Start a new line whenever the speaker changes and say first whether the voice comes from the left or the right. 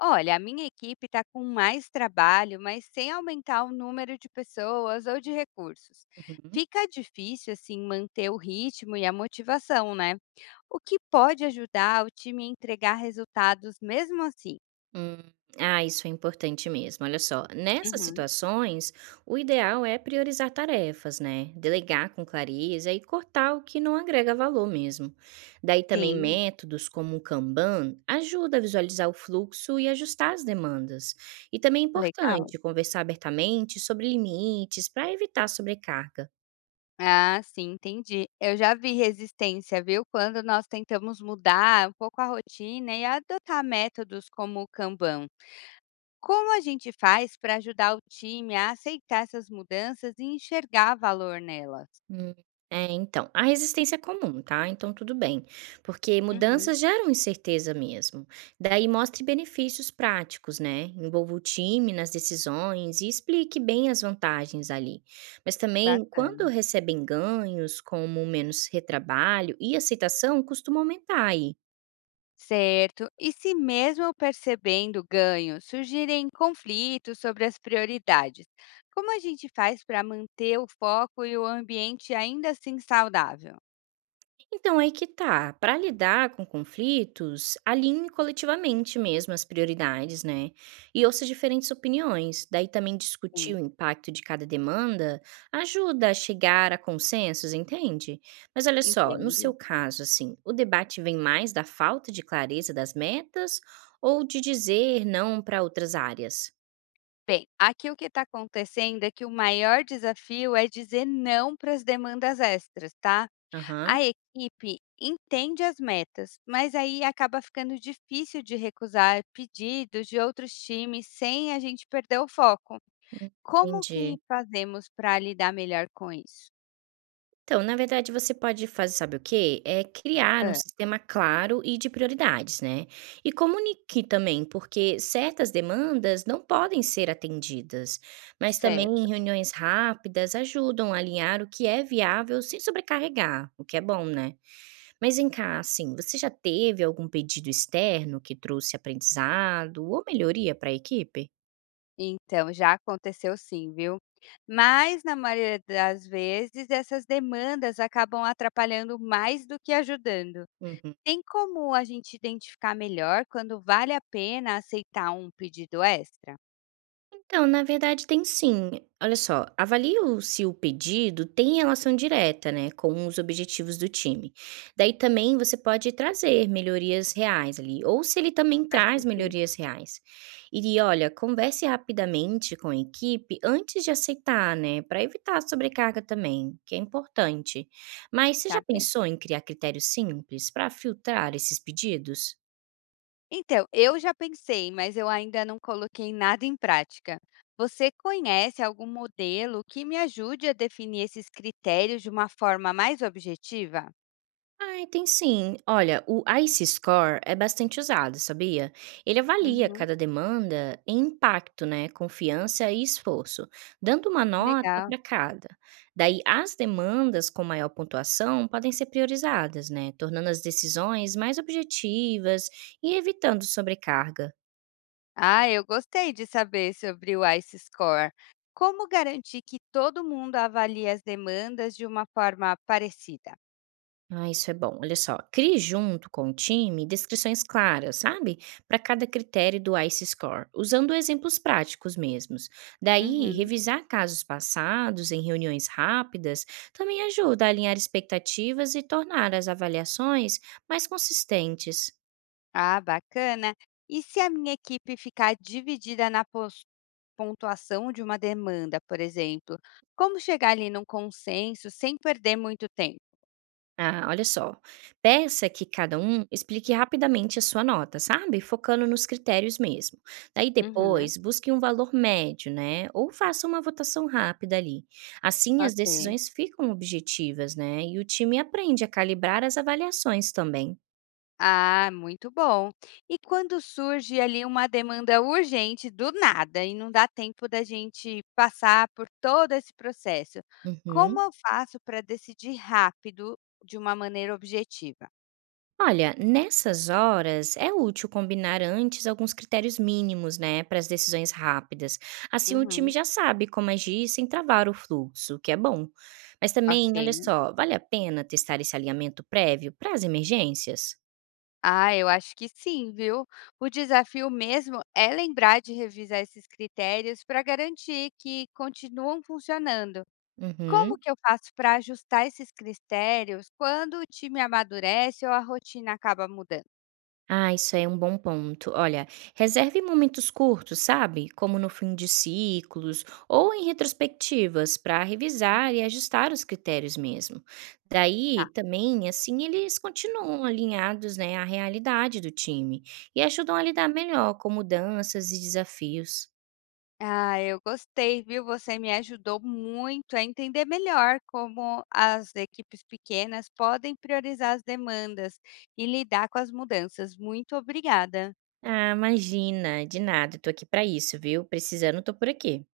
left: Olha, a minha equipe está com mais trabalho, mas sem aumentar o número de pessoas ou de recursos.
right: Uhum.
left: Fica difícil, assim, manter o ritmo e a motivação, né? O que pode ajudar o time a entregar resultados mesmo assim?
right: Hum, Ah, isso é importante mesmo. Olha só, nessas
left: Uhum.
right: situações, o ideal é priorizar tarefas, né? Delegar com clareza e cortar o que não agrega valor mesmo. Daí também
left: Sim,
right: métodos como o Kanban ajuda a visualizar o fluxo e ajustar as demandas. E também é
left: legal.
right: importante conversar abertamente sobre limites para evitar sobrecarga.
left: Ah, sim, entendi. Eu já vi resistência, viu? Quando nós tentamos mudar um pouco a rotina e adotar métodos como o Kanban. Como a gente faz para ajudar o time a aceitar essas mudanças e enxergar valor nelas?
right: Hum, é, então, a resistência é comum, tá? Então tudo bem, porque
left: Uhum.
right: mudanças geram incerteza mesmo. Daí mostre benefícios práticos, né? Envolva o time nas decisões e explique bem as vantagens ali. Mas também, quando
left: Bacana.
right: recebem ganhos, como menos retrabalho e aceitação, costuma aumentar aí.
left: Certo. E se mesmo percebendo ganho, surgirem conflitos sobre as prioridades, como a gente faz para manter o foco e o ambiente ainda assim saudável?
right: Então, aí que tá. Para lidar com conflitos, alinhe coletivamente mesmo as prioridades, né? E ouça diferentes opiniões. Daí também discutir o
left: Sim.
right: impacto de cada demanda ajuda a chegar a consensos, entende? Mas olha só, no
left: Entendo.
right: seu caso, assim, o debate vem mais da falta de clareza das metas ou de dizer não para outras áreas?
left: Bem, aqui o que está acontecendo é que o maior desafio é dizer não para as demandas extras, tá? A
right: Aham,
left: equipe entende as metas, mas aí acaba ficando difícil de recusar pedidos de outros times sem a gente perder o foco.
right: hum,
left: Como que
right: entendi.
left: fazemos para lidar melhor com isso?
right: Então, na verdade, você pode fazer, sabe o quê? É criar um
left: Hã,
right: sistema claro e de prioridades, né? E comunique também, porque certas demandas não podem ser atendidas, mas também
left: certo.
right: reuniões rápidas ajudam a alinhar o que é viável sem sobrecarregar, o que é bom, né? Mas vem cá, assim, você já teve algum pedido externo que trouxe aprendizado ou melhoria para a equipe?
left: Então, já aconteceu sim, viu? Mas, na maioria das vezes, essas demandas acabam atrapalhando mais do que ajudando.
right: Uhum.
left: Tem como a gente identificar melhor quando vale a pena aceitar um pedido extra?
right: Então, na verdade tem sim. Olha só, avalie o se o pedido tem relação direta, né, com os objetivos do time. Daí também você pode trazer melhorias reais ali, ou se ele também
left: Faz
right: traz
left: sentido,
right: melhorias reais. E olha, converse rapidamente com a equipe antes de aceitar, né, para evitar sobrecarga também, que é importante. Mas você
left: tá
right: já
left: bem.
right: pensou em criar critérios simples para filtrar esses pedidos?
left: Então, eu já pensei, mas eu ainda não coloquei nada em prática. Você conhece algum modelo que me ajude a definir esses critérios de uma forma mais objetiva?
right: Ai, tem sim. Olha, o ICE Score é bastante usado, sabia? Ele avalia
left: Uhum,
right: cada demanda em impacto, né, confiança e esforço, dando uma nota
left: legal.
right: para cada. Daí, as demandas com maior pontuação podem ser priorizadas, né, tornando as decisões mais objetivas e evitando sobrecarga.
left: Ah, eu gostei de saber sobre o ICE Score. Como garantir que todo mundo avalie as demandas de uma forma parecida?
right: Ah, isso é bom. Olha só, crie junto com o time descrições claras, sabe? Para cada critério do ICE Score, usando exemplos práticos mesmos. Daí,
left: Uhum.
right: revisar casos passados em reuniões rápidas também ajuda a alinhar expectativas e tornar as avaliações mais consistentes.
left: Ah, bacana. E se a minha equipe ficar dividida na pontuação de uma demanda, por exemplo, como chegar ali num consenso sem perder muito tempo?
right: Ah, olha só. Peça que cada um explique rapidamente a sua nota, sabe? Focando nos critérios mesmo. Daí
left: Uhum.
right: depois, busque um valor médio, né? Ou faça uma votação rápida ali. Assim, as
left: Ok.
right: decisões ficam objetivas, né? E o time aprende a calibrar as avaliações também.
left: Ah, muito bom. E quando surge ali uma demanda urgente do nada e não dá tempo da gente passar por todo esse processo, como
right: Uhum.
left: eu faço para decidir rápido de uma maneira objetiva?
right: Olha, nessas horas é útil combinar antes alguns critérios mínimos, né, para as decisões rápidas. Assim o time
left: Uhum,
right: já sabe como agir sem travar o fluxo, o que é bom. Mas também, olha
left: ok.
right: só, vale a pena testar esse alinhamento prévio para as emergências?
left: Ah, eu acho que sim, viu? O desafio mesmo é lembrar de revisar esses critérios para garantir que continuam funcionando. Como
right: Uhum.
left: que eu faço para ajustar esses critérios quando o time amadurece ou a rotina acaba mudando?
right: Ah, isso aí é um bom ponto. Olha, reserve momentos curtos, sabe? Como no fim de ciclos ou em retrospectivas, para revisar e ajustar os critérios mesmo. Daí,
left: Tá.
right: também, assim, eles continuam alinhados, né, à realidade do time e ajudam a lidar melhor com mudanças e desafios.
left: Ah, eu gostei, viu? Você me ajudou muito a entender melhor como as equipes pequenas podem priorizar as demandas e lidar com as mudanças. Muito obrigada.
right: Ah, imagina, de nada, eu tô aqui para isso, viu? Precisando, tô por aqui.